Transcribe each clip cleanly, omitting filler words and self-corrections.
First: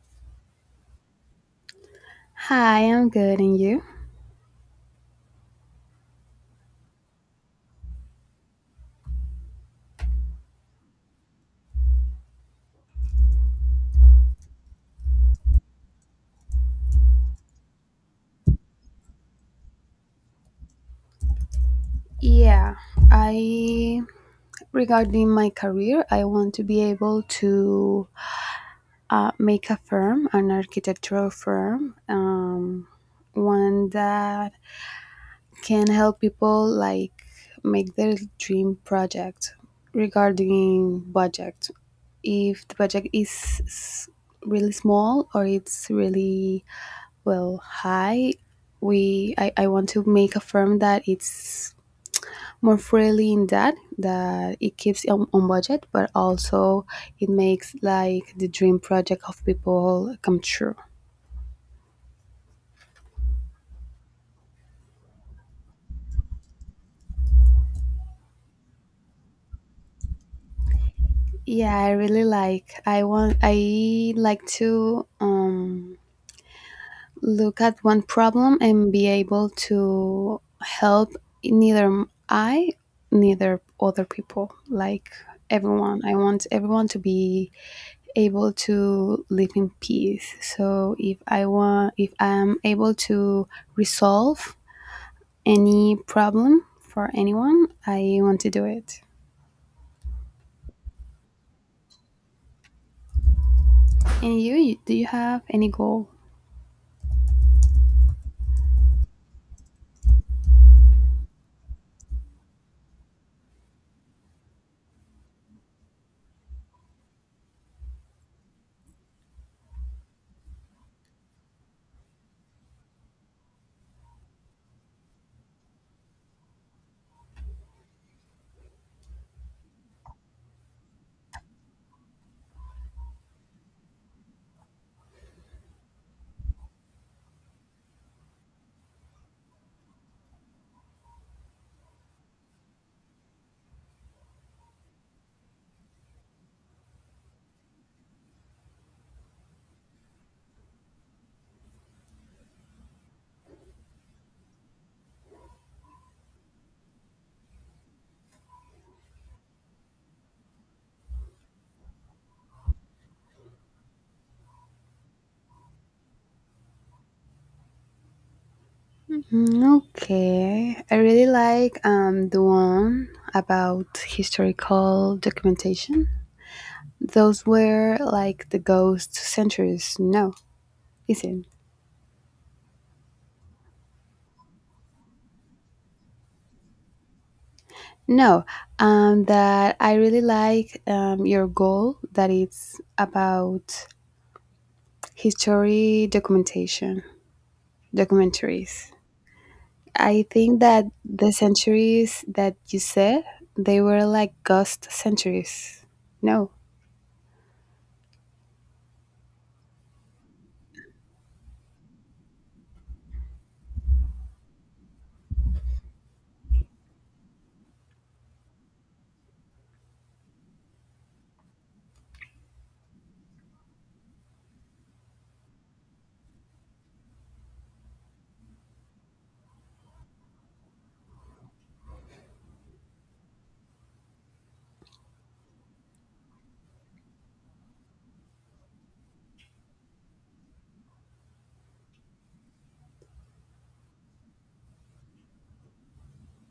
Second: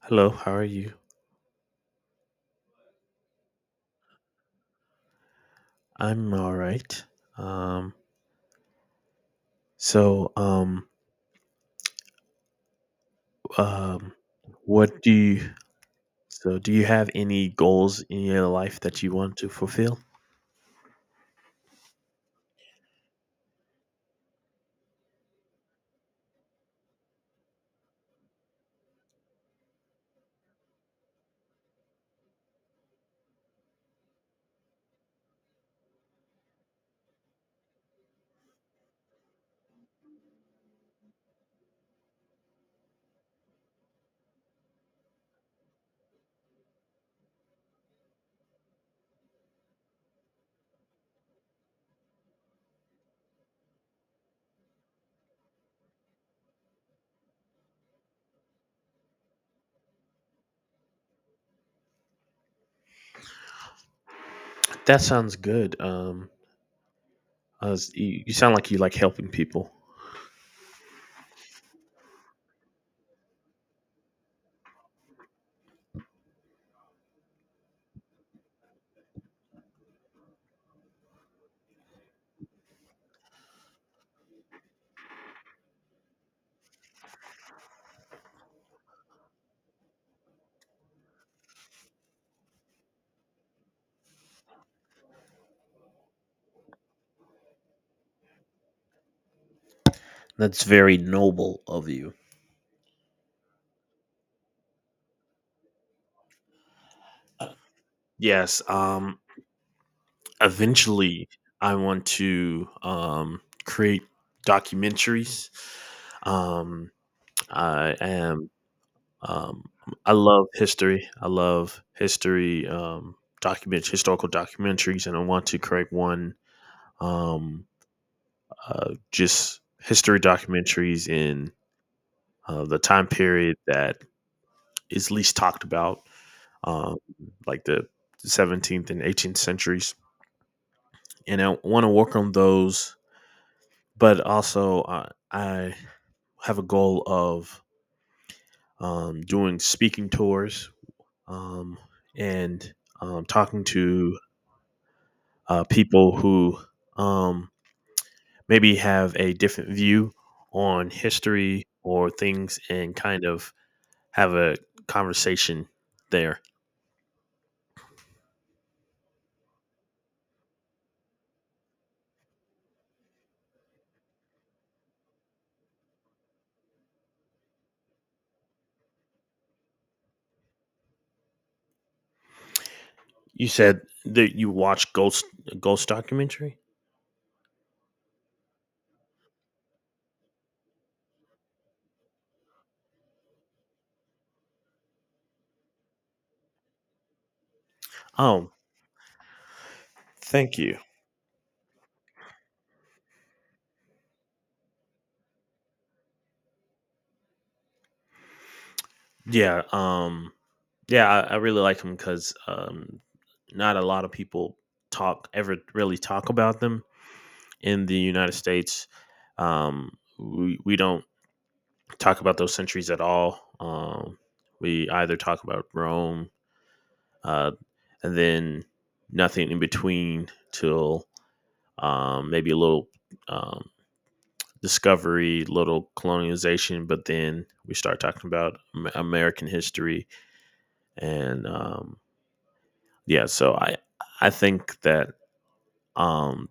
Hello, how are you? Hi, I'm good, and you? I'm all right. Um, so, um, um, what do you, so do you have any goals in your life that you want to fulfill? Yeah, I regarding my career, I want to be able to make a firm, an architectural firm, one that can help people like make their dream project regarding budget. If the budget is really small or it's really well high, I want to make a firm that it's more freely in that it keeps on budget but also it makes like the dream project of people come true. That sounds good. As you sound like you like helping people. Yeah, I really like, I want, I like to look at one problem and be able to help, neither I neither other people, like everyone. I want everyone to be able to live in peace. So if I want, if I'm able to resolve any problem for anyone, I want to do it. That's very noble of you. And you, do you have any goal? Yes. Eventually, I want to create documentaries. Um, I am Um, I love history. I love history, document historical documentaries, and I want to create one um, just history documentaries in the time period that is least talked about, um, like the 17th and 18th centuries. And I want to work on those, but also I have a goal of doing speaking tours um, and talking to people who um, maybe have a different view on history or things and kind of have a conversation there. Mm, okay, I really like the one about historical documentation. Those were like the ghost centuries. No, isn't. You said that you watch ghost documentary. No, that I really like your goal that it's about history documentation Oh, documentaries. I thank think you. that the centuries that you said, they were like ghost centuries. No. Yeah, yeah, I really like them because not a lot of people talk ever really talk about them in the United States. Um, we don't talk about those centuries at all. We either talk about Rome uh, and then nothing in between till maybe a little um, discovery, little colonization, but then we start talking about American history and yeah. So I think that um,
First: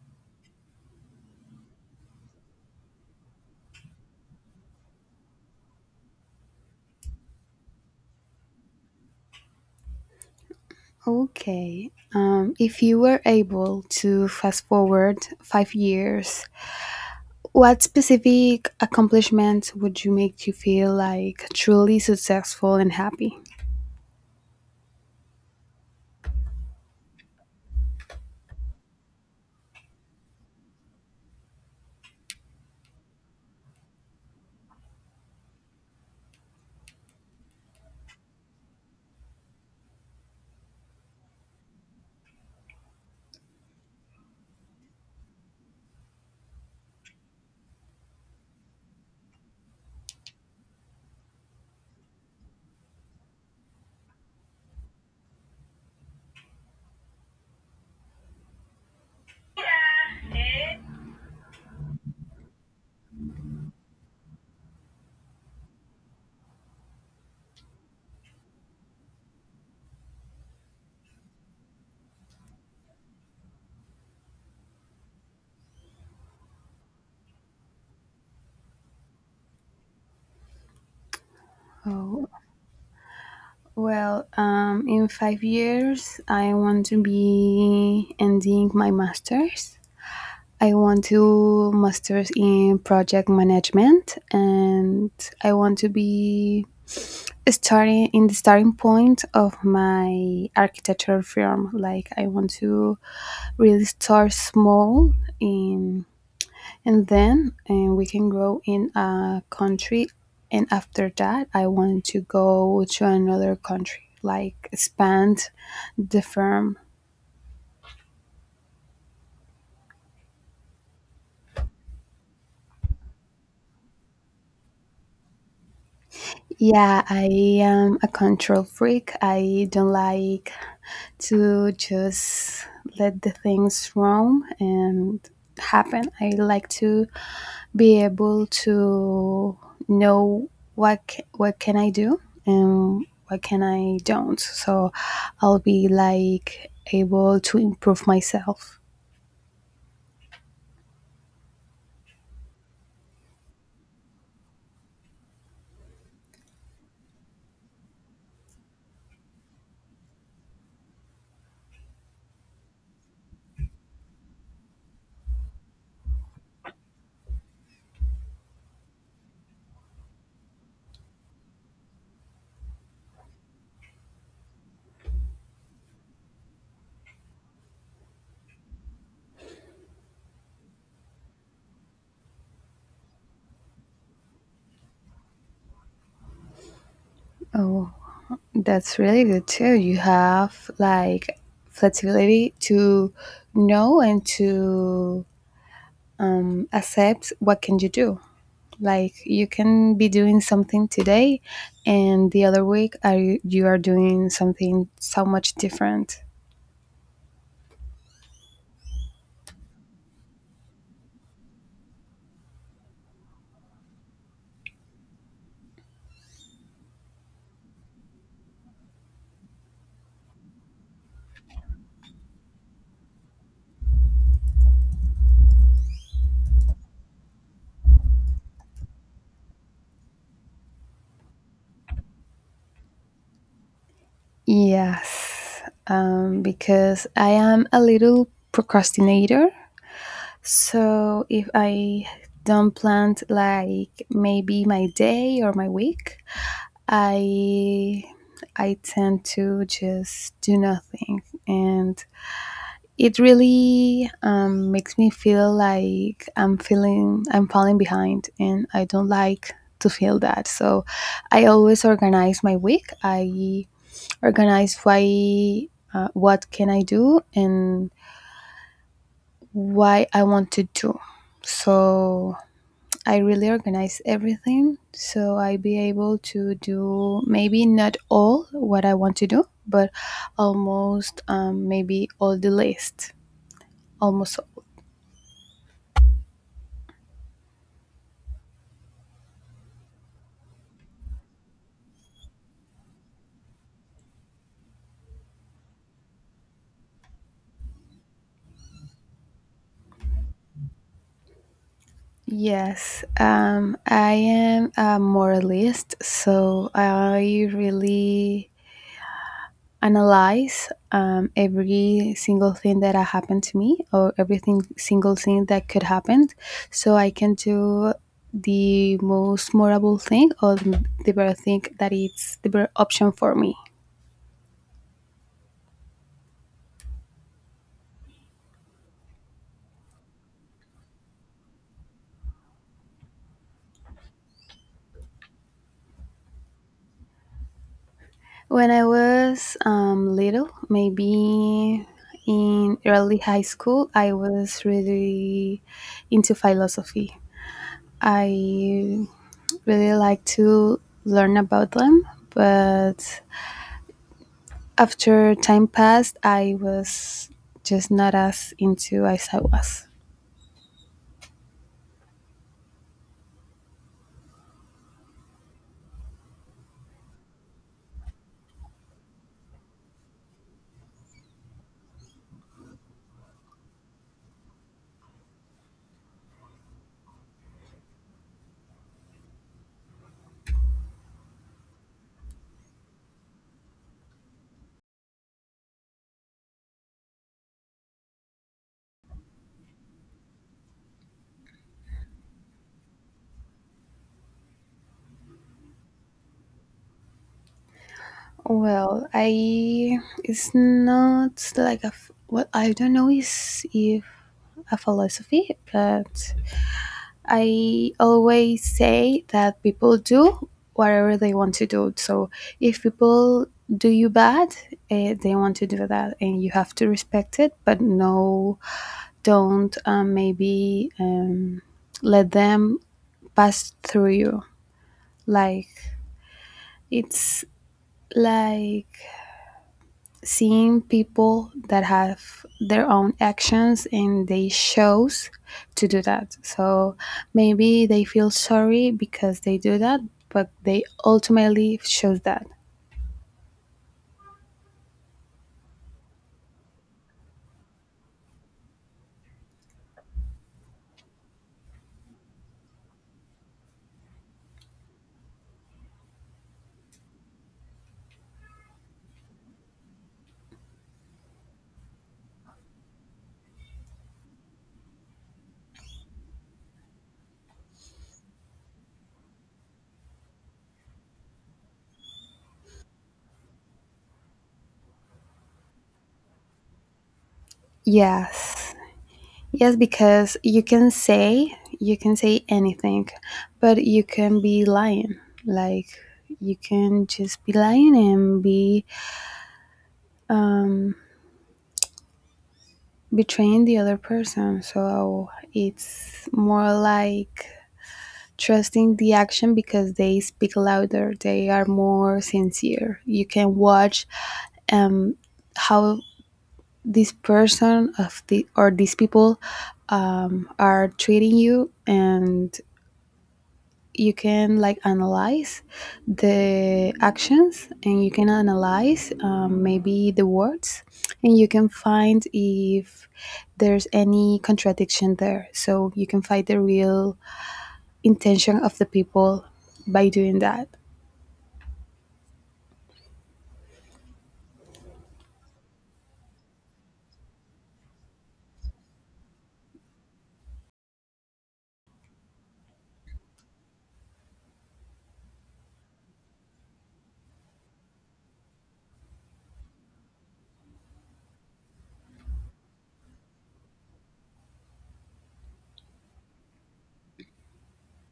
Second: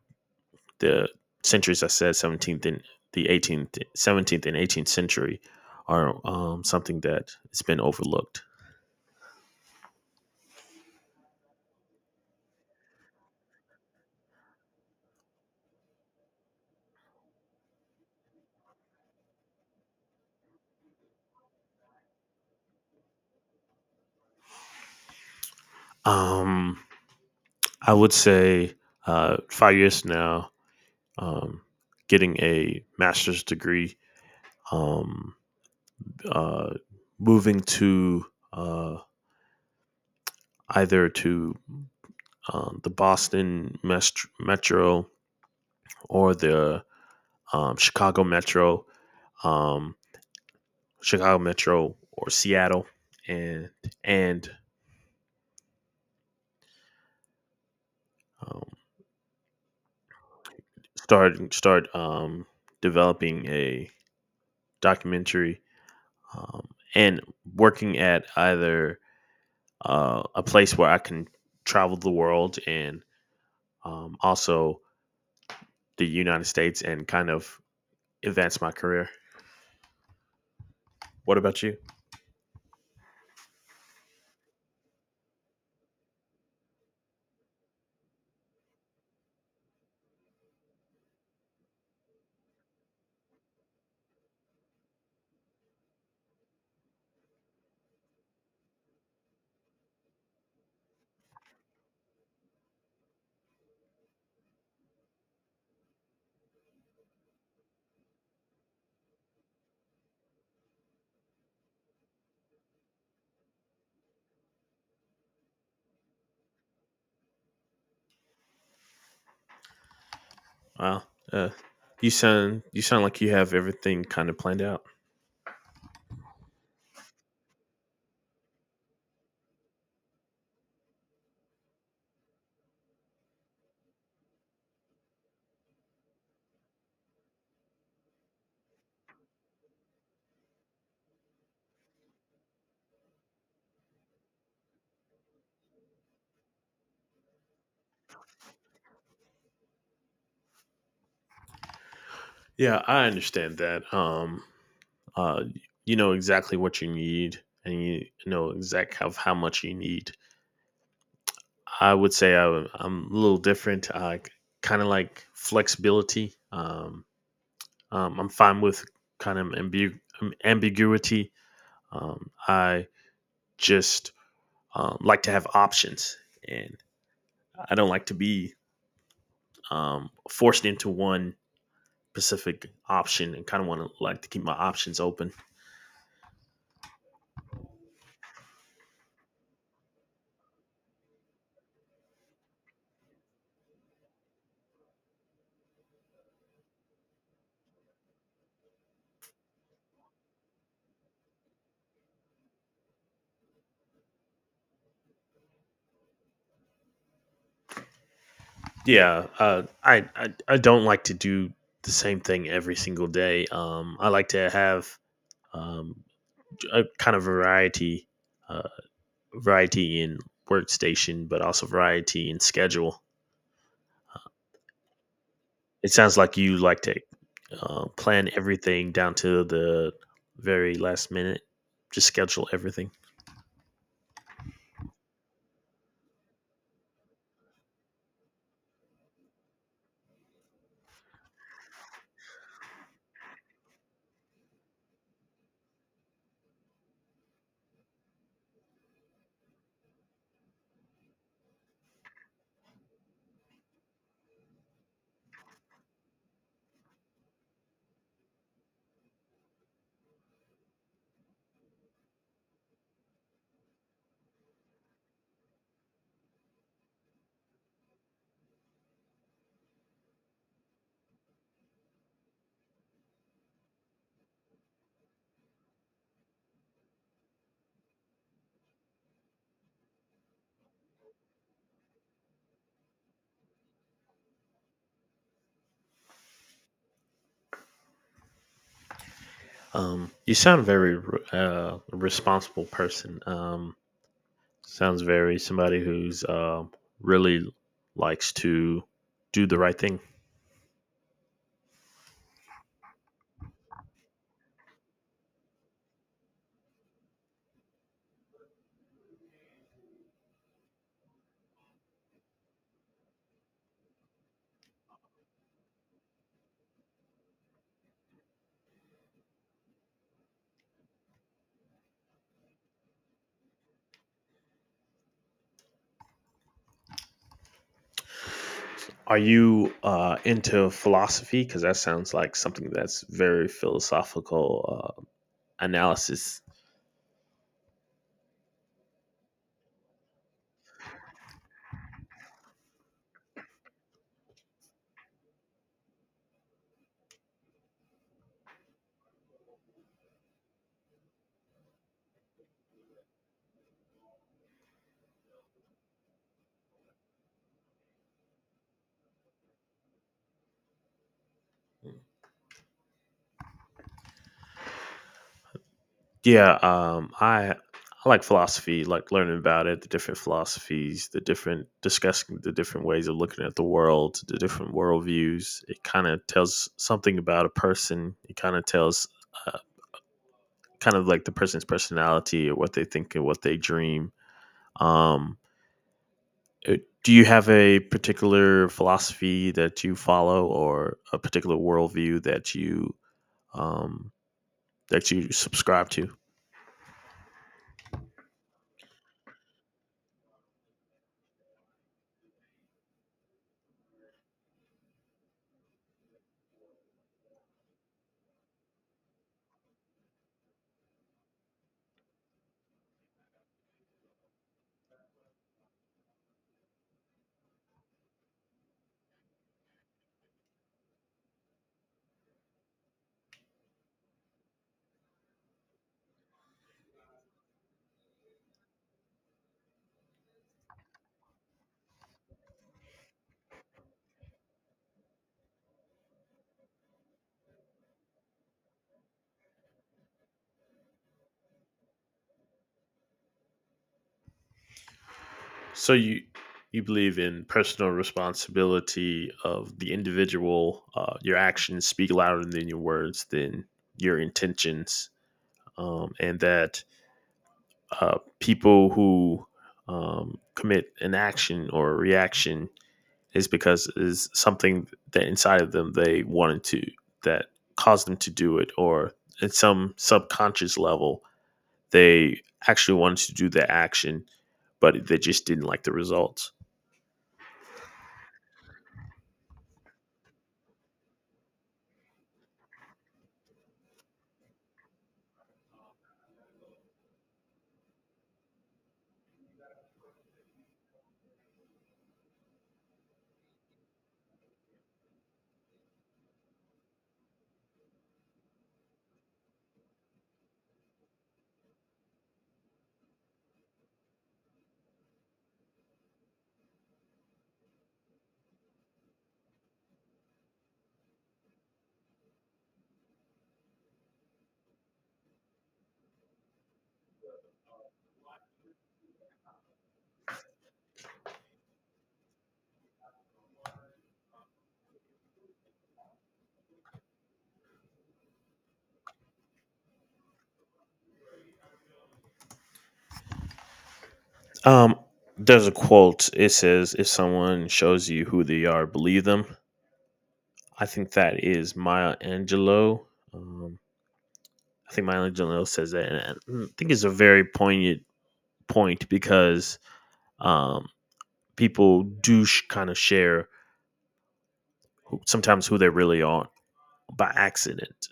the centuries I said 17th and the 18th, 17th and 18th century are something that has been overlooked. Okay, if you were able to fast forward 5 years, what specific accomplishment would you make you feel like truly successful and happy? Um, I would say 5 years from now, um, getting a master's degree, um, uh, moving to uh, either to the Boston Metro or the um, Chicago Metro, um, Chicago Metro or Seattle, and and um, start developing a documentary um, and working at either a place where I can travel the world and also the United States and kind of advance my career. What about you? Oh, well, in 5 years I want to be ending my masters. I want to master's in project management, and I want to be starting in the starting point of my architectural firm. Like I want to really start small in, and then and we can grow in a country, and after that I want to go to another country, like expand the firm. Wow, uh, you sound like you have everything kind of planned out. Yeah, I am a control freak. I don't like to just let the things roam and happen. I like to be able to know what what can I do and what can I don't. So I'll be like able to improve myself. Yeah, I understand that. Uh, you know exactly what you need, and you know exact how much you need. I would say I am a little different. I kind of like flexibility. I'm fine with kind of ambiguity. I just like to have options, and I don't like to be forced into one specific option, and kind of want to like to keep my options open. Oh, that's really good too. You have like flexibility to know and to accept what can you do. Like you can be doing something today, and the other week are you are doing something so much different. Yeah, I don't like to do the same thing every single day. I like to have um, a kind of uh, variety in workstation, but also variety in schedule. It sounds like you like to plan everything down to the very last minute. Just schedule everything. Yes, because I am a little procrastinator. So if I don't plan like maybe my day or my week, I I tend to just do nothing, and it really makes me feel like I'm feeling I'm falling behind, and I don't like to feel that. So I always organize my week. I organize why, what can I do, and why I want to do. So I really organize everything so I be able to do maybe not all what I want to do, but almost, maybe all the list, almost. You sound a very responsible person. Sounds very somebody who's really likes to do the right thing. Yes, I am a moralist, so I really analyze every single thing that happened to me or everything single thing that could happen, so I can do the most morable thing or the better thing that it's the better option for me. Are you into philosophy? Because that sounds like something that's very philosophical analysis. When I was little, maybe in early high school, I was really into philosophy. I really like to learn about them, but after time passed, I was just not as into as I was. Yeah, I like philosophy, like learning about it, the different philosophies, the different discussing the different ways of looking at the world, the different worldviews. It kind of tells something about a person. It kind of tells, uh, kind of like the person's personality or what they think and what they dream. Um, uh, do you have a particular philosophy that you follow or a particular worldview um, that you subscribe to? Well, I it's not like a well, I don't know is if a philosophy, but I always say that people do whatever they want to do. So if people do you bad, they want to do that, and you have to respect it, but no don't maybe let them pass through you. Like it's like seeing people that have their own actions and they chose to do that. So maybe they feel sorry because they do that, but they ultimately chose that. So you believe in personal responsibility of the individual. Your actions speak louder than your words, than your intentions, and that people who commit an action or a reaction is because is something that inside of them they wanted to that caused them to do it, or at some subconscious level they actually wanted to do the action, but they just didn't like the results. Yes. Yes, because you can say anything, but you can be lying. Like you can just be lying and be um, betraying the other person. So it's more like trusting the action because they speak louder. They are more sincere. You can watch um, how this person of the or these people are treating you, and you can like analyze the actions, and you can analyze, maybe the words, and you can find if there's any contradiction there, so you can find the real intention of the people by doing that. Um, there's a quote. It says, "If someone shows you who they are, believe them." I think that is Maya Angelou. Um, I think Maya Angelou says that, and I think it's a very poignant point because um, people do kind of share sometimes who they really are by accident.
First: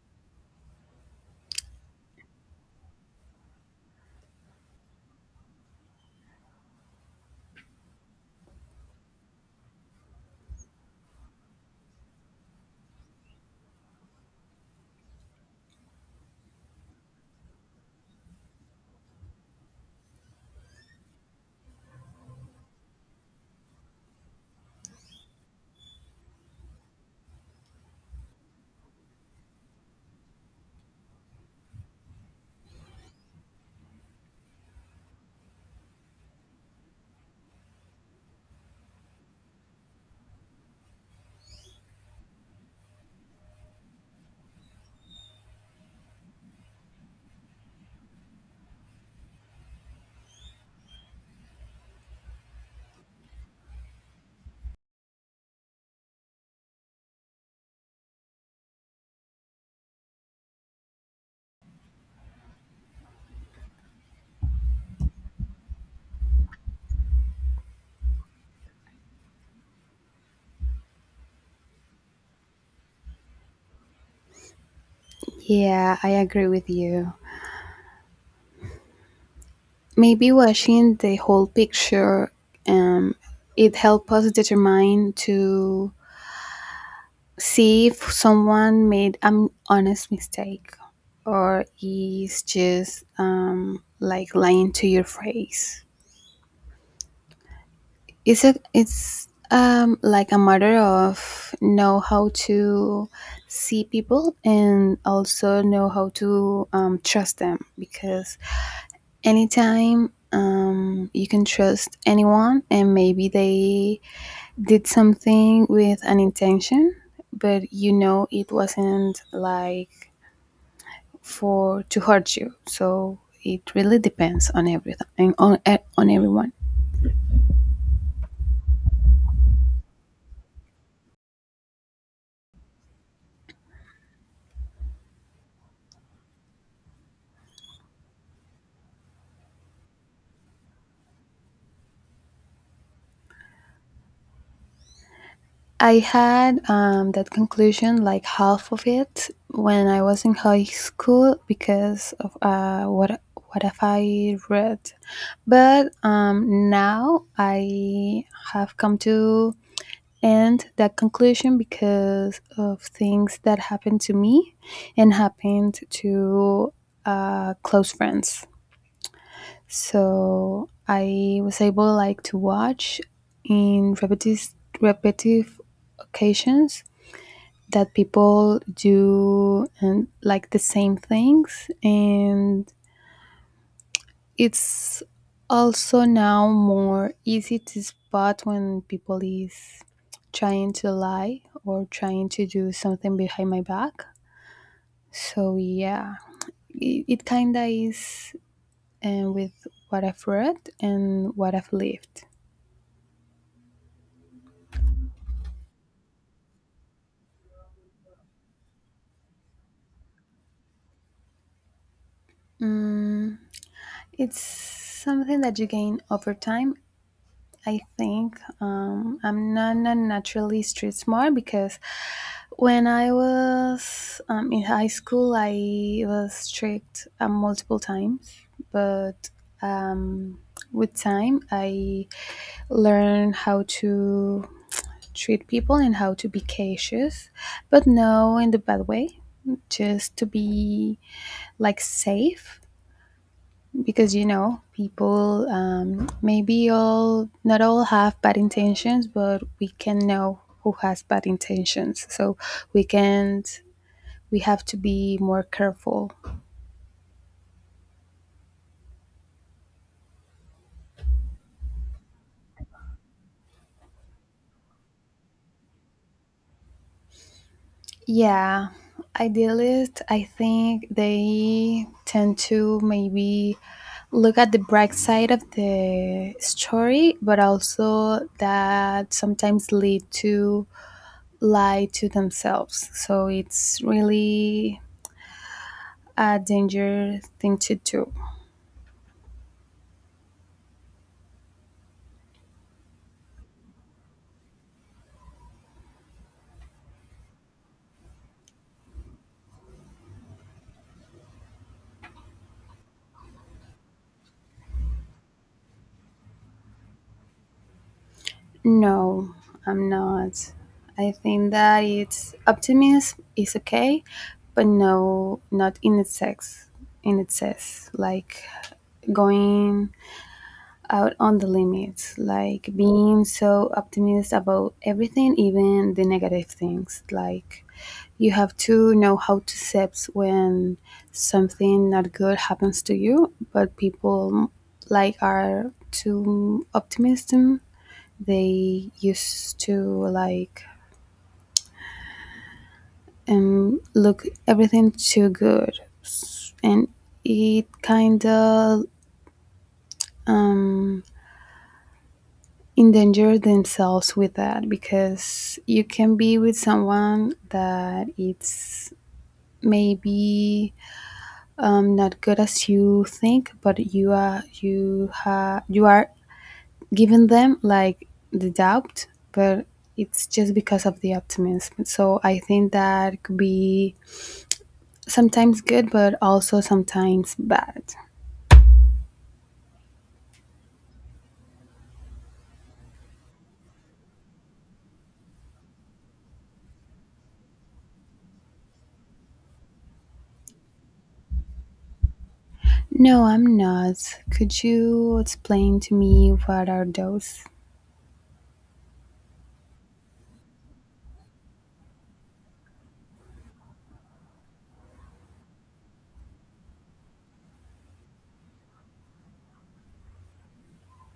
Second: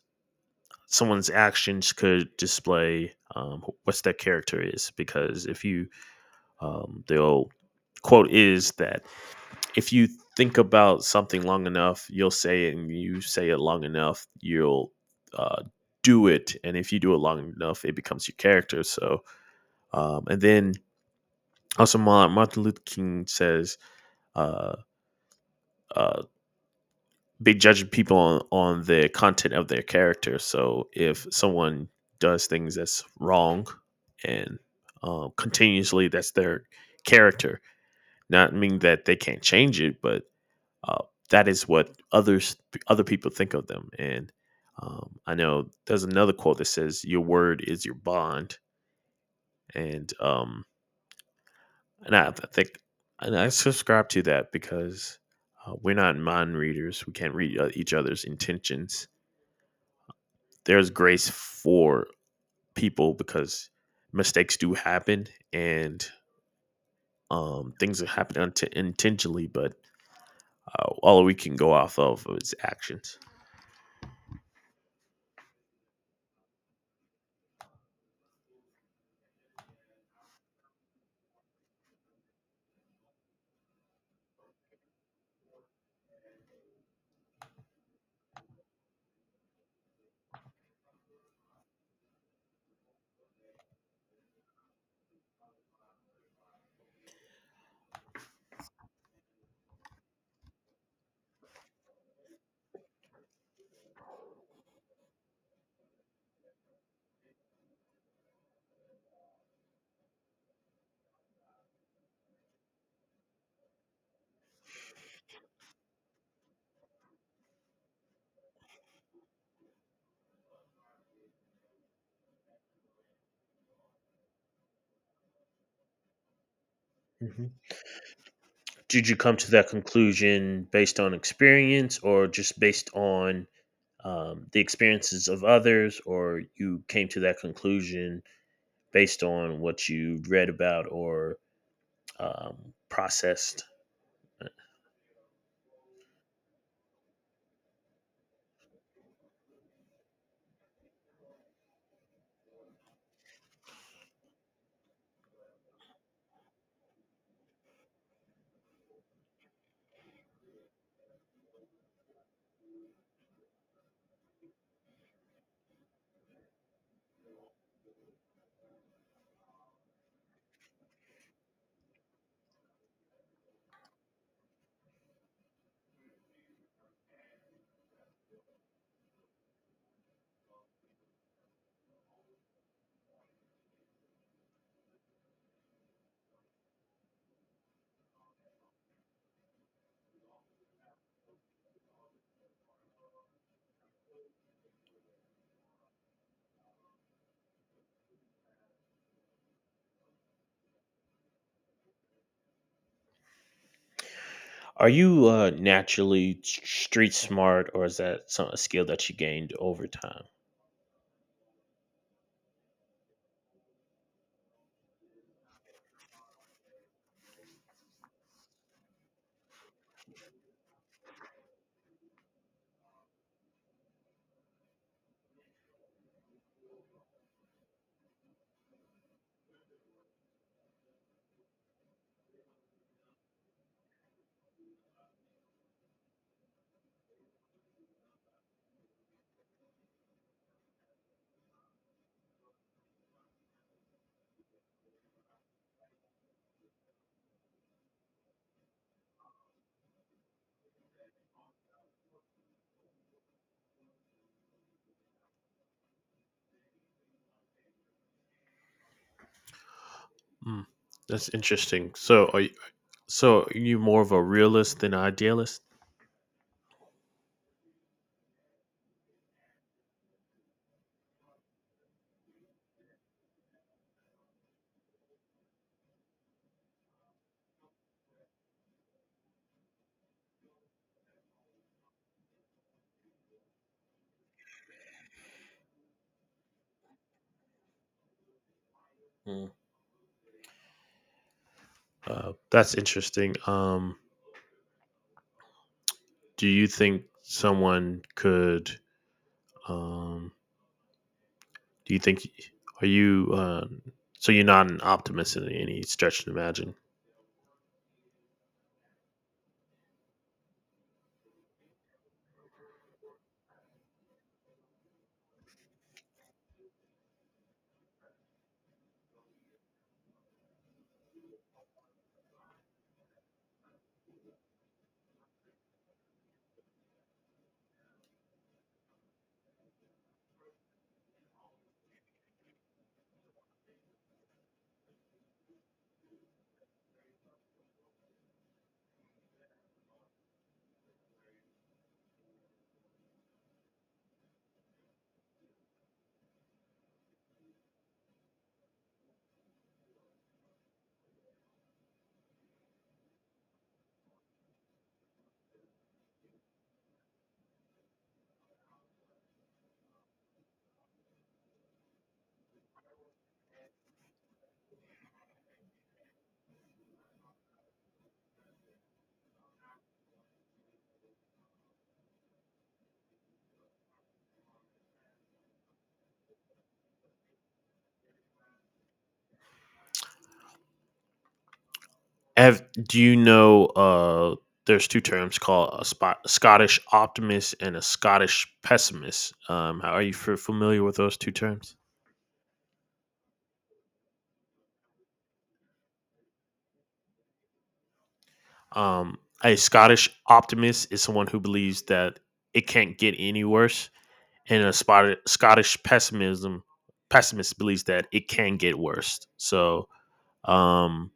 Someone's actions could display what's their character is because if you the old quote is that if you think about something long enough, you'll say it, and you say it long enough, you'll uh, do it. And if you do it long enough, it becomes your character. So, and then also Martin Luther King says, uh, uh, "Be judging people on, the content of their character." So, if someone does things that's wrong and continuously, that's their character. Not mean that they can't change it, but uh, that is what other people think of them. And I know there's another quote that says, "Your word is your bond," and um, and I think and I subscribe to that because we're not mind readers. We can't read each other's intentions. There's grace for people because mistakes do happen and things happen intentionally, but all we can go off of is actions. Yeah, I agree with you. Maybe watching the whole picture, um, it helps us determine to see if someone made an honest mistake or is just, like lying to your face. It's a it's like a matter of know how to see people and also know how to trust them, because anytime, you can trust anyone and maybe they did something with an intention, but you know it wasn't like for to hurt you. So it really depends on everything on on everyone. Hmm. Did you come to that conclusion based on experience or just based on the experiences of others, or you came to that conclusion based on what you read about or processed? I had, that conclusion like half of it when I was in high school because of what have I read, but now I have come to end that conclusion because of things that happened to me and happened to close friends. So I was able like to watch in repetitive occasions that people do and like the same things, and it's also now more easy to spot when people is trying to lie or trying to do something behind my back. So yeah, it kinda is, and with what I've read and what I've lived. Are you naturally street smart, or is that a skill that you gained over time? Mm, it's something that you gain over time. I think, I'm not, not naturally street smart, because when I was in high school, I was tricked multiple times, but um, with time, I learned how to treat people and how to be cautious, but no in the bad way, just to be like safe, because you know people, maybe all not all have bad intentions, but we can know who has bad intentions, so we can't we have to be more careful. Mm, that's interesting. So, are you more of a realist than idealist? Yeah, idealists I think they tend to maybe look at the bright side of the story, but also that sometimes lead to lie to themselves, so it's really a dangerous thing to do. Mm. That's interesting. Do you think someone could um, Do you think are you so you're not an optimist in any stretch to imagine? No, I'm not. I think that it's optimism is okay, but no, not in excess. In excess, like going out on the limits, like being so optimistic about everything, even the negative things. Like you have to know how to accept when something not good happens to you, but people like are too optimistic. They used to like look everything too good, and it kind of um, endanger themselves with that, because you can be with someone that it's maybe, not good as you think, but you are you are giving them like the doubt, but it's just because of the optimism. So I think that could be sometimes good, but also sometimes bad. Have do you know there's two terms called Scottish optimist and a Scottish pessimist. Are you familiar with those two terms? No, I'm not. Could you explain to me what are those? Um, a Scottish optimist is someone who believes that it can't get any worse, and Scottish pessimism pessimist believes that it can get worse. So um,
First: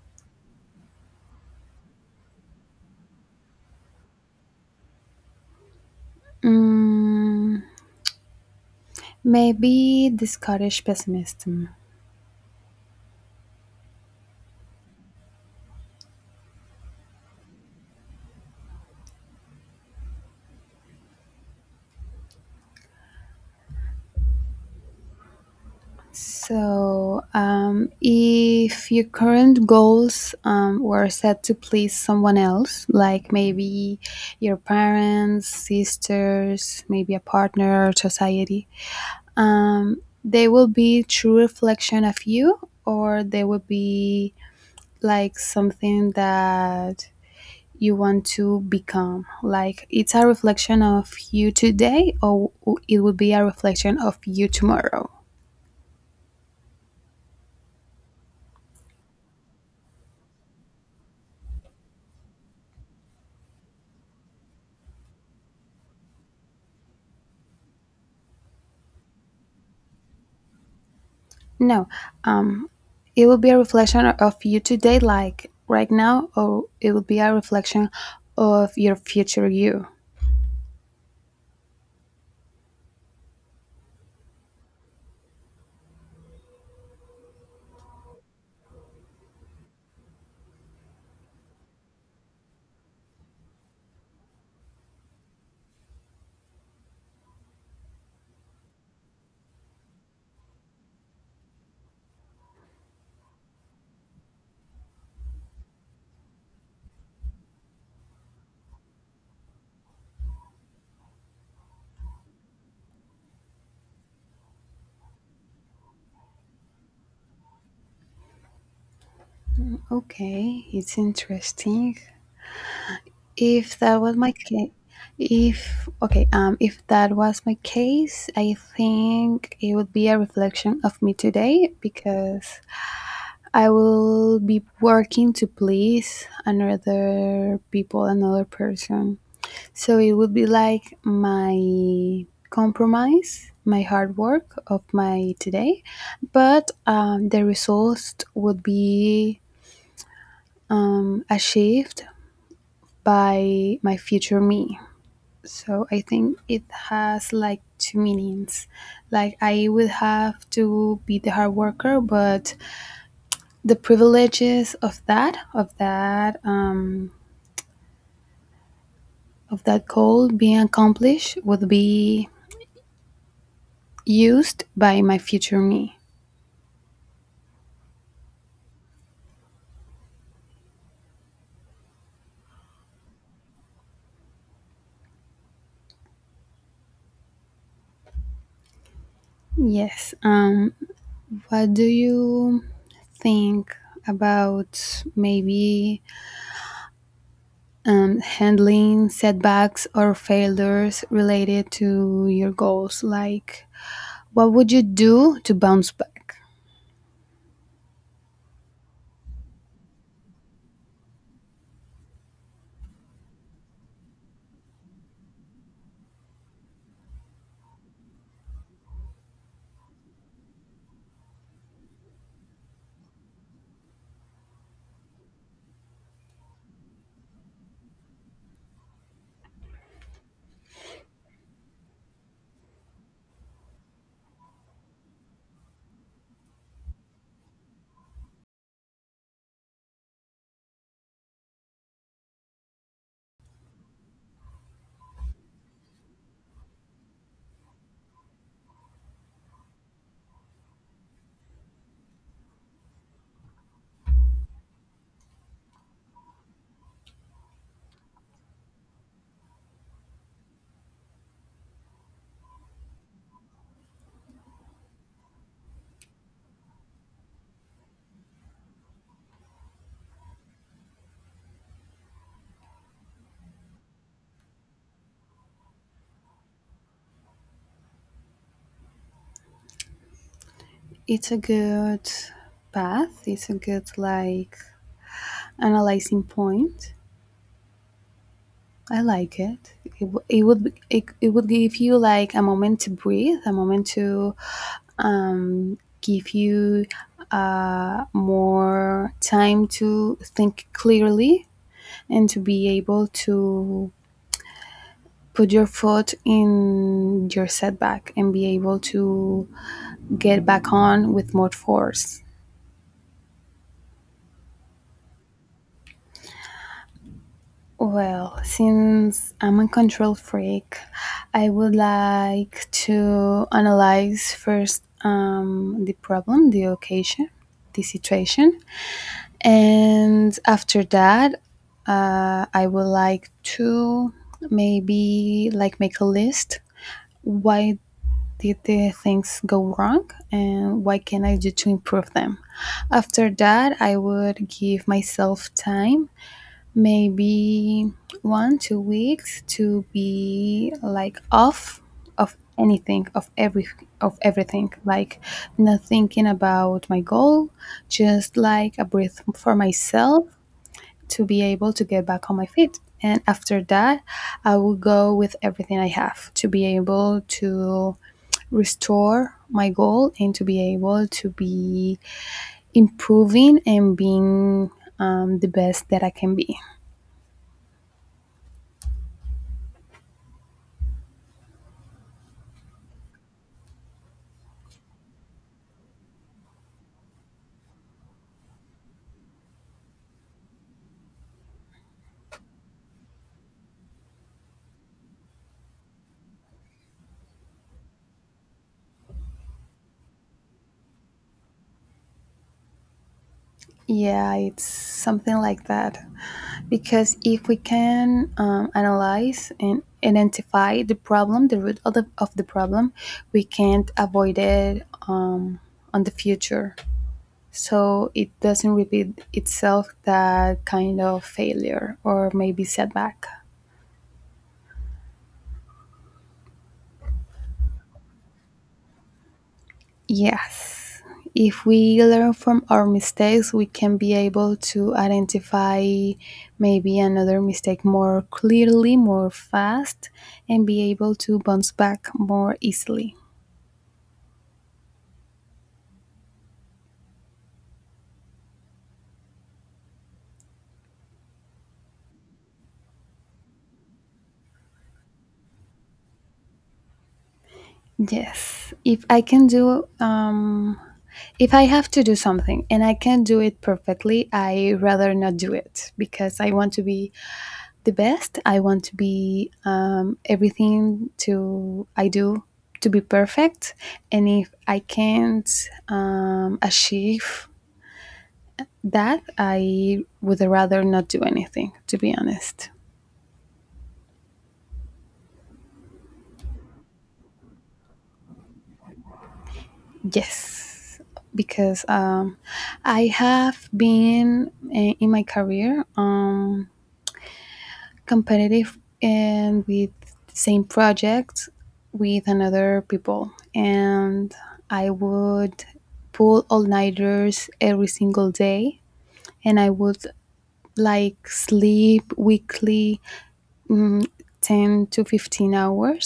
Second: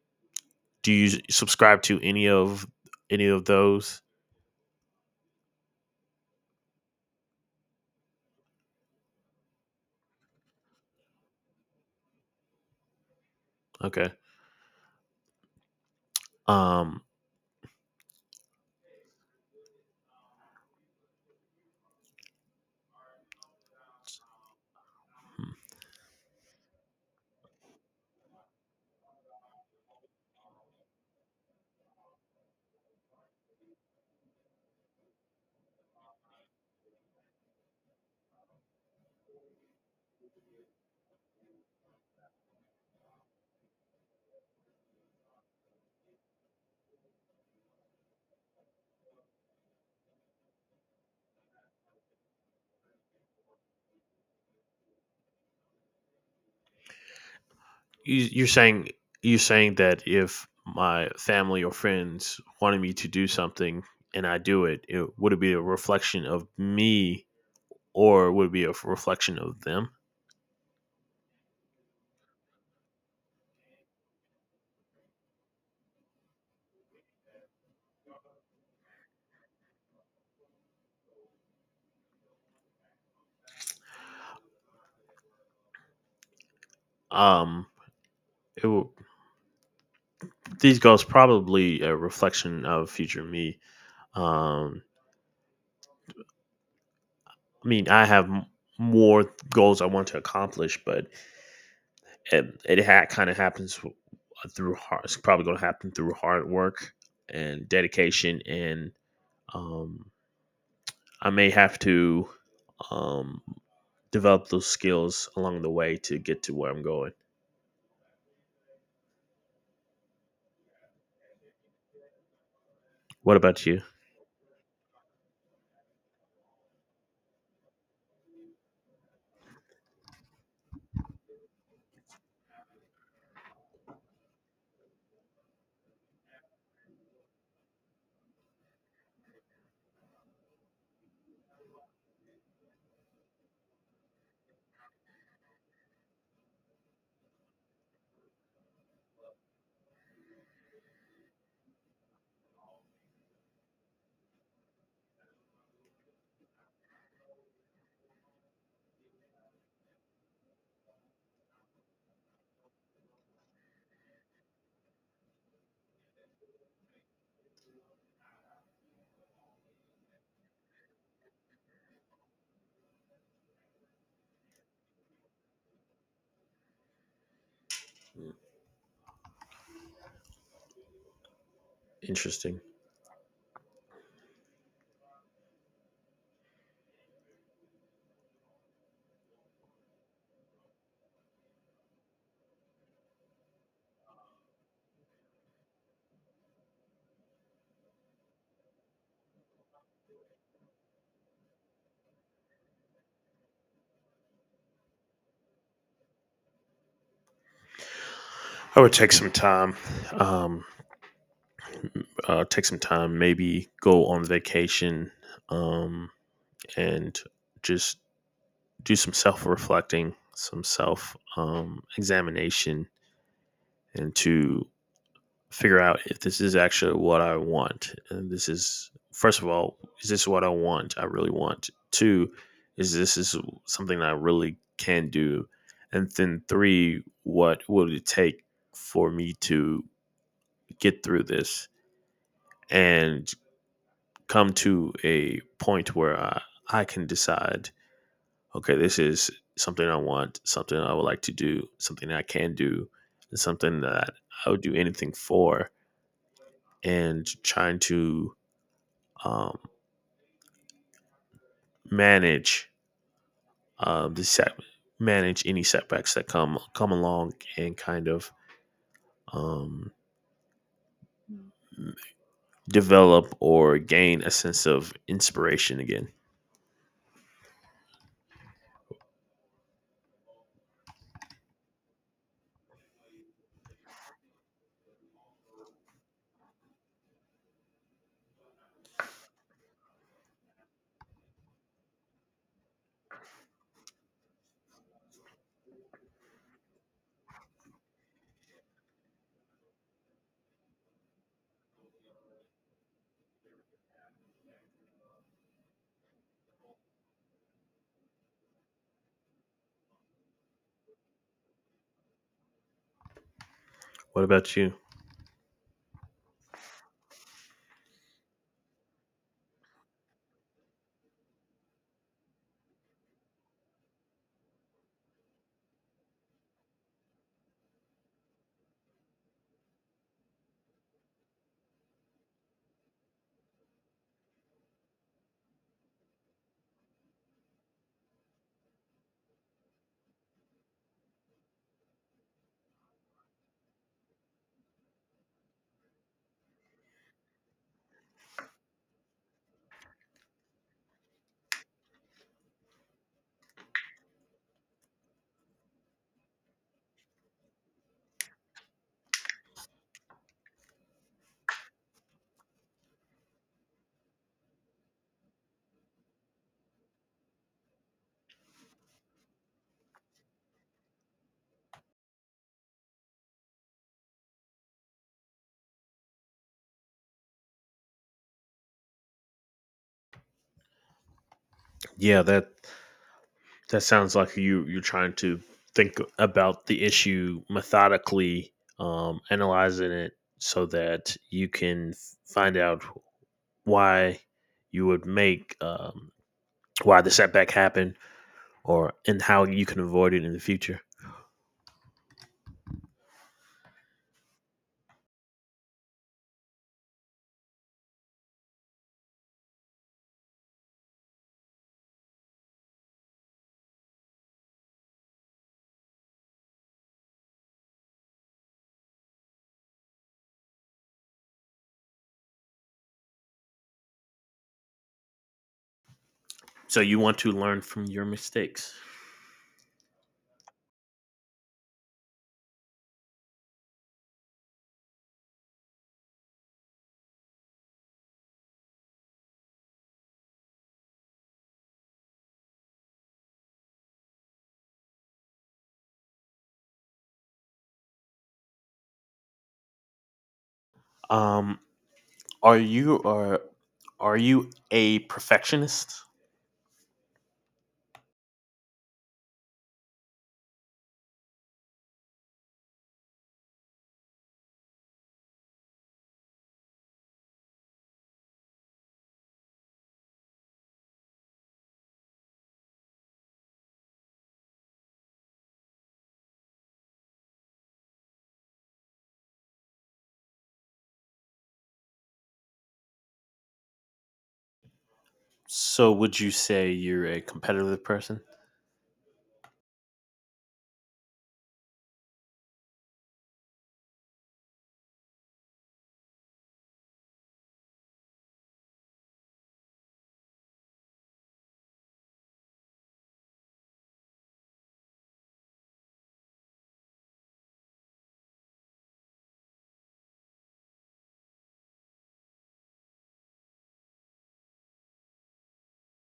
do you subscribe to any of those? Mm, maybe the Scottish pessimism. Okay. Um, hmm. So, if your current goals were set to please someone else, like maybe your parents, sisters, maybe a partner, or society, they will be true reflection of you, or they will be like something that you want to become, like it's a reflection of you today or it will be a reflection of you tomorrow. you, you're saying you're saying that if my family or friends wanted me to do something and I do it, it would it be a reflection of me or would it be a reflection of them? No, um it will be a reflection of you today like right now, or it will be a reflection of your future you. Um, it will, these goals probably a reflection of future me. Um, I mean, I have more goals I want to accomplish, but and it kind of happens through hard. It's probably going to happen through hard work and dedication, and um, I may have to um, develop those skills along the way to get to where I'm going. Okay, it's interesting. What about If you? that was my case if okay, if that was my case, I think it would be a reflection of me today, because I will be working to please another people, another person. So it would be like my compromise, my hard work of my today, but the results would be, achieved by my future me. So I think it has like two meanings. Like I would have to be the hard worker, but the privileges of that, of that goal being accomplished would be used by my future me. Interesting. Yes, what do you think about maybe, handling setbacks or failures related to your goals, like what would you do to bounce back? I would take some time. Um, take some time. Maybe go on vacation um, and just do some self reflecting, some self examination into figure out if this is actually what I want. And this is first of all, is this what I want? I really want. Two, is this is something I really can do? And then three, what would it take for me to get through this and come to a point where I can decide, okay, this is something I want, something I would like to do, something I can do, and something that I would do anything for, and trying to um, manage um, the set, manage any setbacks that come along, and kind of um, develop or gain a sense of inspiration again. It's a good path, it's a good like analyzing point. I like it. It would be, it would give you like a moment to breathe, a moment to, give you, more time to think clearly, and to be able to put your foot in your setback and be able to get back on with more force. What about you? Well, since I'm a control freak, I would like to analyze first, the problem, the occasion, the situation, and after that, I would like to maybe like make a list. Why did the things go wrong, and what can I do to improve them? After that, I would give myself time maybe 1-2 weeks to be like off of anything of everything like not thinking about my goal, just like a breath for myself to be able to get back on my feet. And after that, I will go with everything I have to be able to restore my goal and to be able to be improving and being the best that I can be. Yeah, that sounds like you're trying to think about the issue methodically, analyzing it so that you can find out why you would make why the setback happened or and how you can avoid it in the future. Yeah, it's something like that. Because if we can analyze and identify the problem, the root of the problem, we can't avoid it on the future. So it doesn't repeat itself, that kind of failure or maybe setback. So you want to learn from your mistakes. Yes. If we learn from our mistakes, we can be able to identify maybe another mistake more clearly, more fast, and be able to bounce back more easily. Um, are you are are you a perfectionist? Yes. If I can do, if I have to do something and I can do it perfectly, I rather not do it because I want to be the best. I want to be everything to I do to be perfect, and if I can't achieve that, I would rather not do anything. To be honest, So would you say you're a competitive person? yes, because I have been in my career. Competitive and with the same project with another people, and I would pull all nighters every single day, and I would like sleep weekly 10 to 15 hours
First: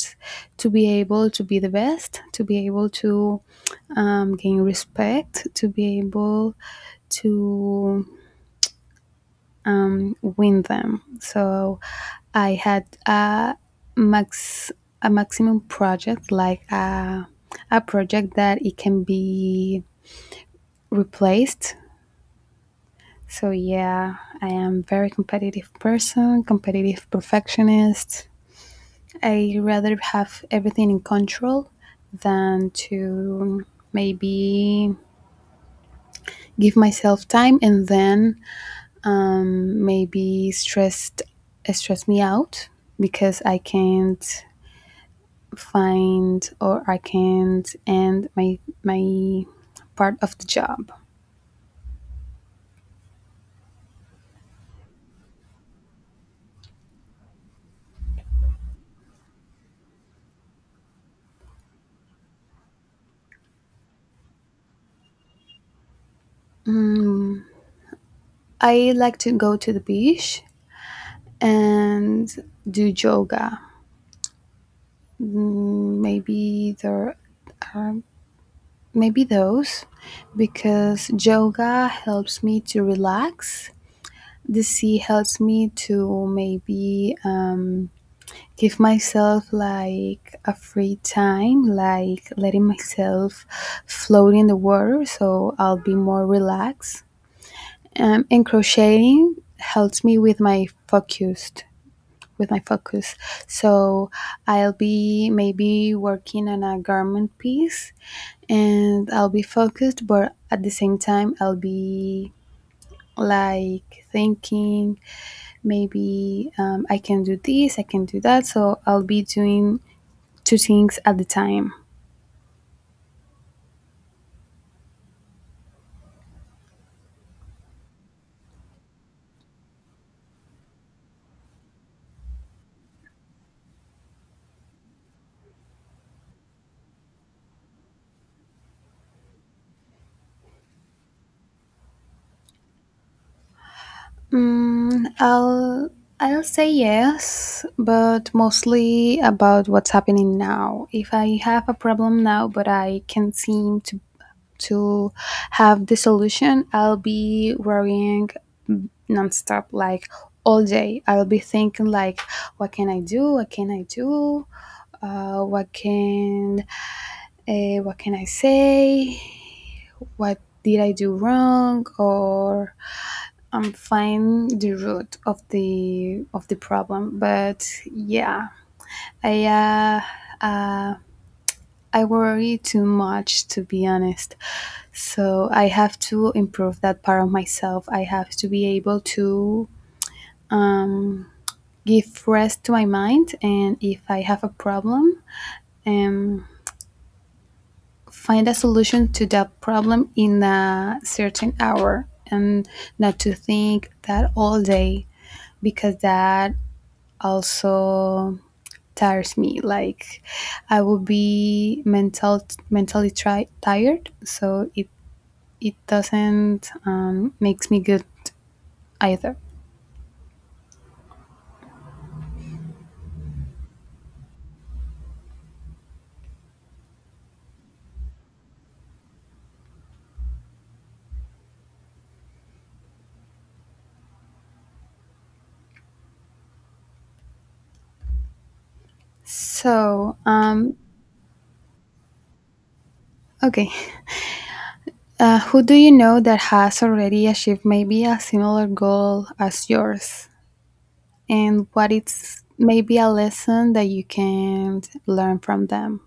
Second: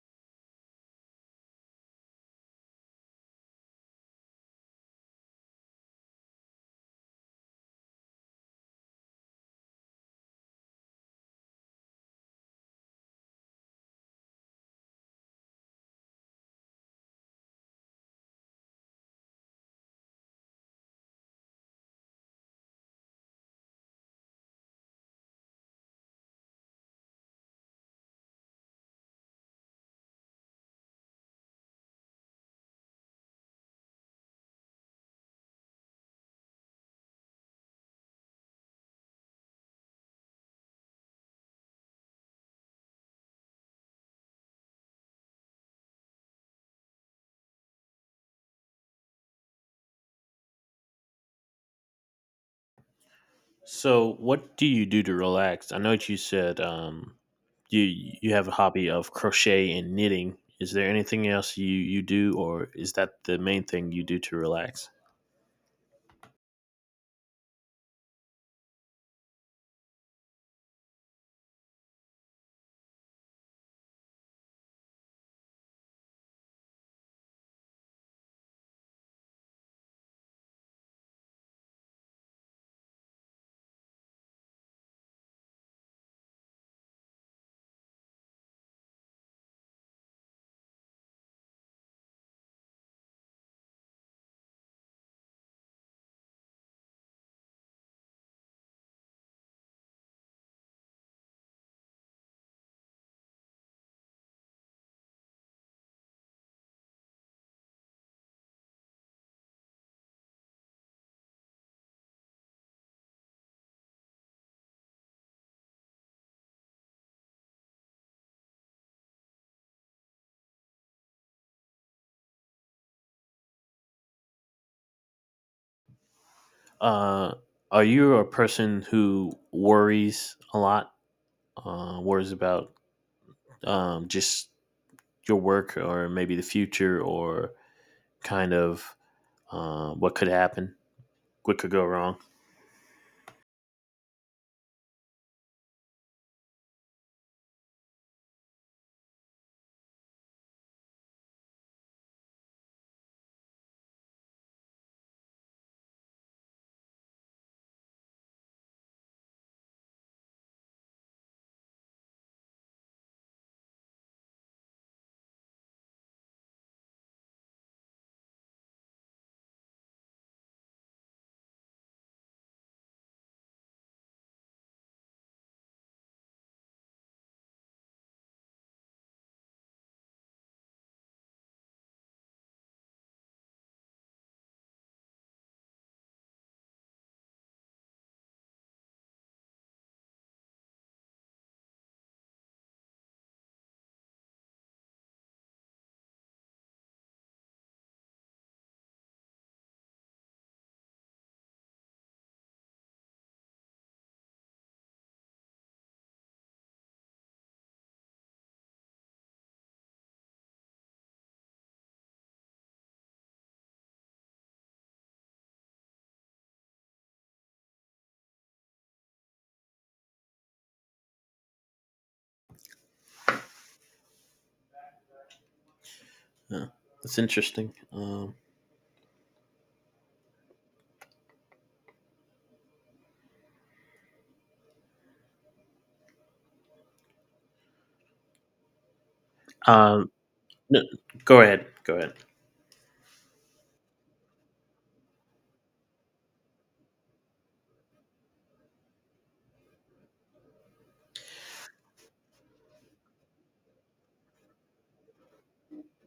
to be able to be the best, to be able to gain respect, to be able to win them. So I had max a maximum project, like a project that it can be replaced. So yeah, I am very competitive person, competitive perfectionist. I rather have everything in control than to maybe give myself time, and then maybe stress me out because I can't find, or I can't end my part of the job. So, what do you do to relax? I know that you said you you have a hobby of crochet and knitting. Is there anything else you do, or is that the main thing you do to relax? I like to go to the beach and do yoga. Maybe there are, maybe those, because yoga helps me to relax. The sea helps me to maybe give myself like a free time, like letting myself float in the water so I'll be more relaxed. And crocheting helps me with my focused with my focus. So I'll be maybe working on a garment piece, and I'll be focused, but at the same time I'll be like thinking maybe I can do this, I can do that. So I'll be doing two things at the time? Uh, are you a person who worries a lot? Worries about just your work, or maybe the future, or kind of what could happen, what could go wrong? Mm, I'll say yes, but mostly about what's happening now. If I have a problem now, but I can't seem to have the solution, I'll be worrying nonstop, like all day. I'll be thinking like, what can I do? What can I do? Uh, what can what can I say? What did I do wrong? Or I'm find the root of the problem, but yeah, I uh, uh, I worry too much, to be honest. So I have to improve that part of myself. I have to be able to um, give rest to my mind, and if I have a problem, um, find a solution to that problem in a certain hour, and not to think that all day, because that also tires me, like I will be mentally tired, so it doesn't makes me good either. Uh, that's interesting. Um, So no, go ahead. Go ahead. okay, who do you know that has already achieved maybe a similar goal as yours, and what is maybe a lesson that you can learn from them?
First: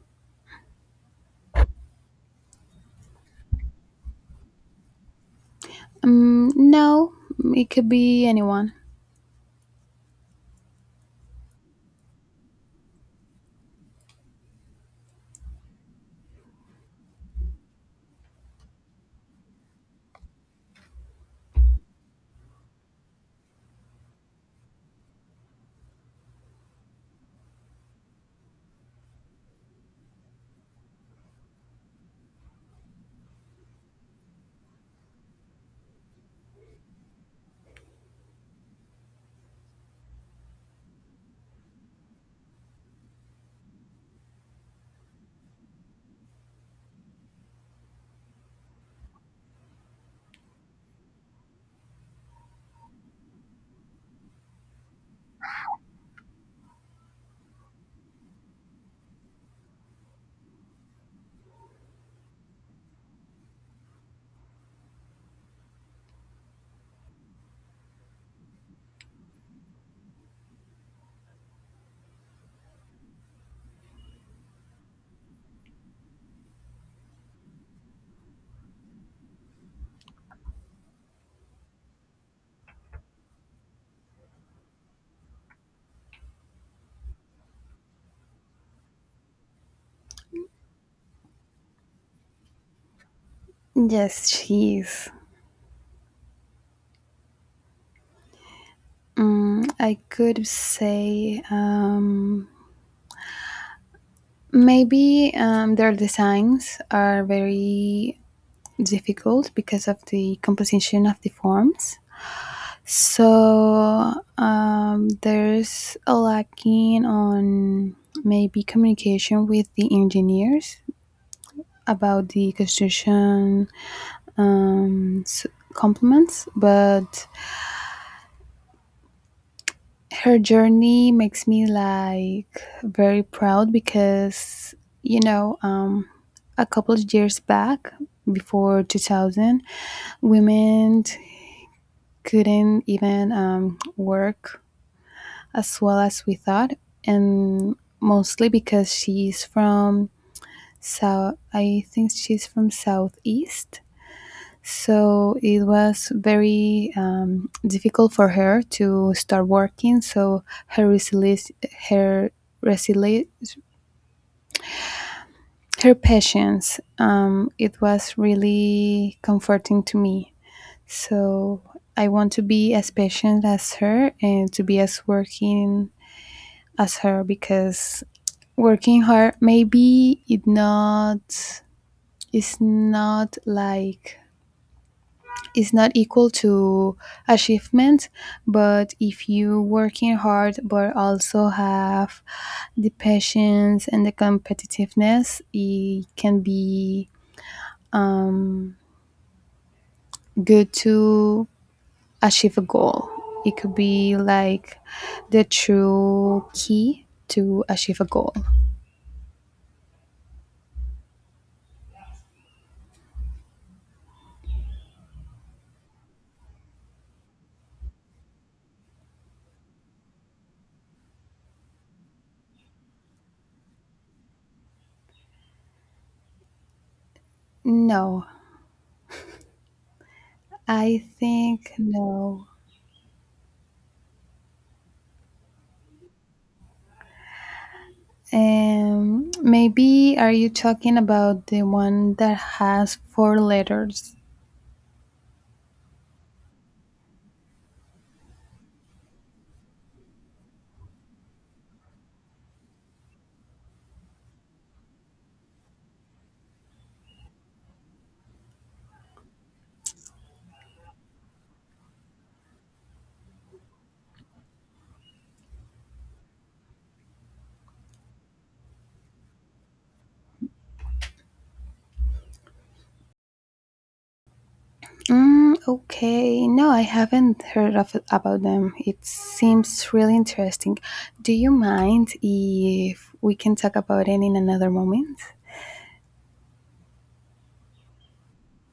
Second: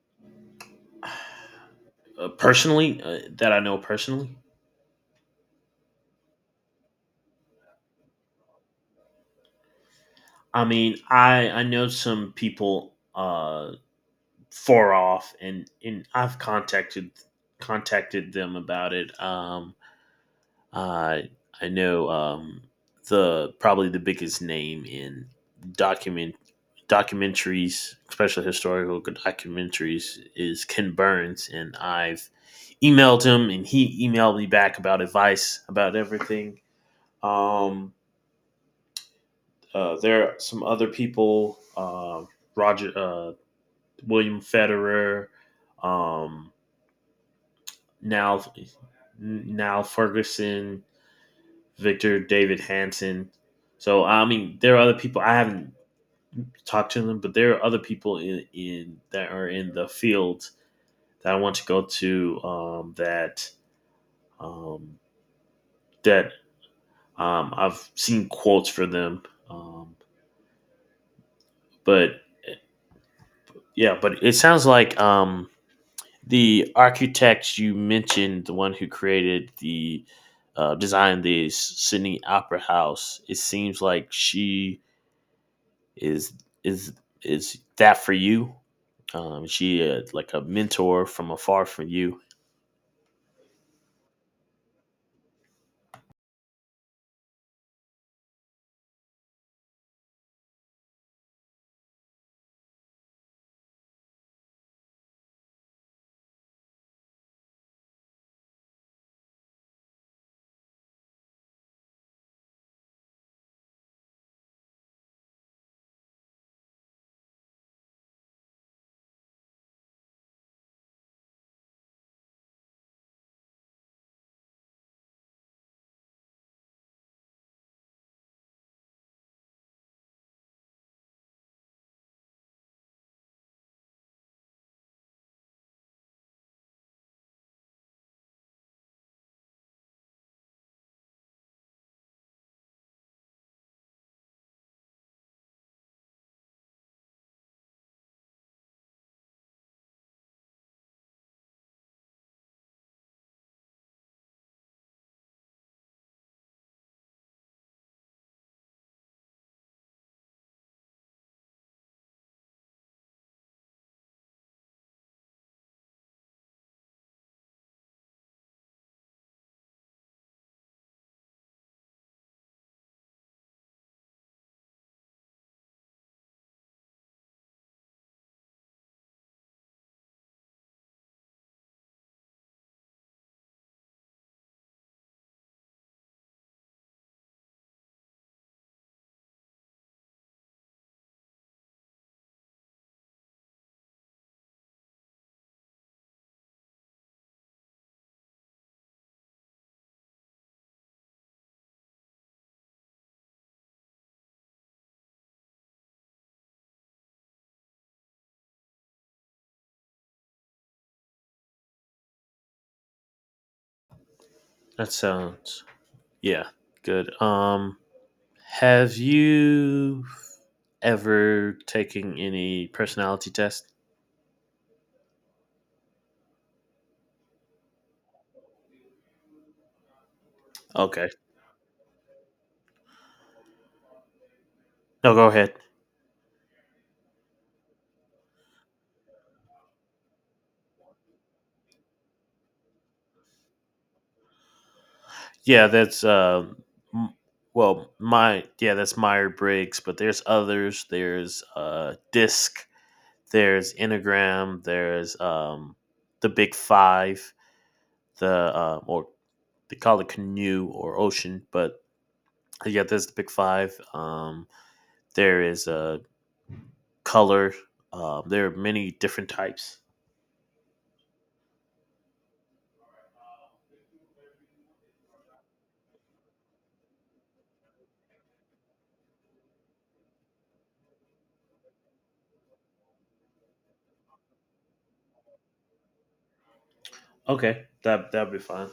Personally that I know personally. No, it could be anyone. I mean, I know some people far off, and I've contacted them about it. I I know the probably the biggest name in document documentaries, especially historical documentaries, is Ken Burns, and I've emailed him, and he emailed me back about advice about everything. Um, there are some other people, Roger, William Federer, um, now, now Ferguson, Victor David Hansen. So I mean, there are other people I haven't talked to them, but there are other people in that are in the field that I want to go to. That um, that I've seen quotes for them, um, but yeah, but it sounds like the architect you mentioned, the one who created the designed the Sydney Opera House, it seems like she is is is that for you. She like a mentor from afar for you. Yes, she is. I could say maybe their designs are very difficult because of the composition of the forms. So there's a lacking on maybe communication with the engineers about the construction um, s- complements, but her journey makes me like very proud because you know a couple of years back before 2000 women couldn't even work as well as we thought, and mostly because she's from south, I think she's from southeast. So it was very difficult for her to start working. So her resilience, her resilience, her patience, it was really comforting to me. So I want to be as patient as her, and to be as working as her, because working hard maybe it not is not like is not equal to achievement, but if you working hard but also have the patience and the competitiveness, it can be good to achieve a goal. It could be like the true key to achieve a goal. That sounds, yeah, good. Have you ever taken any personality test? No, I Okay, think no. no, go ahead. Maybe, are you talking about the one that has four letters? Yeah, m- well, that's Meyer Briggs, but there's others. There's Disc. There's Enneagram. There's the Big Five. The or they call it canoe or ocean, but yeah, there's the Big Five. There is color. There are many different types. Mm, okay. No, I haven't heard of, about them. It seems really interesting. Do you mind if we can talk about it in another moment? Okay, that'd be fine.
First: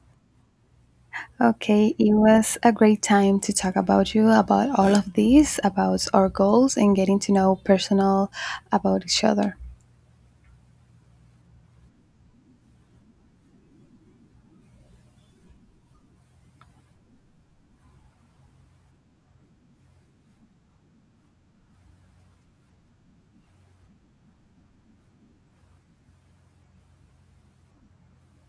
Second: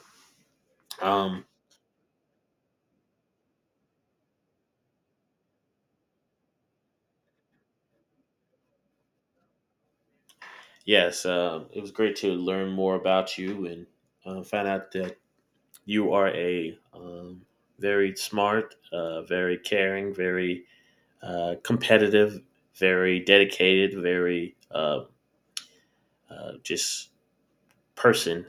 Um, Okay, it was a great time to talk about you, about all of this, about our goals, and getting to know personal about each other. yes, it was great to learn more about you and find out the you are a very smart, very caring, very competitive, very dedicated, very just person.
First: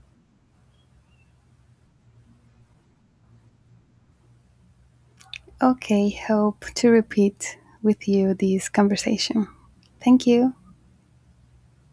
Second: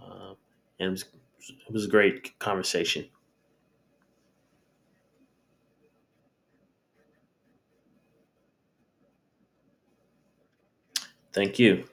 Uh, and it was a great conversation. Okay, hope to repeat with you this conversation. Thank you. Thank you.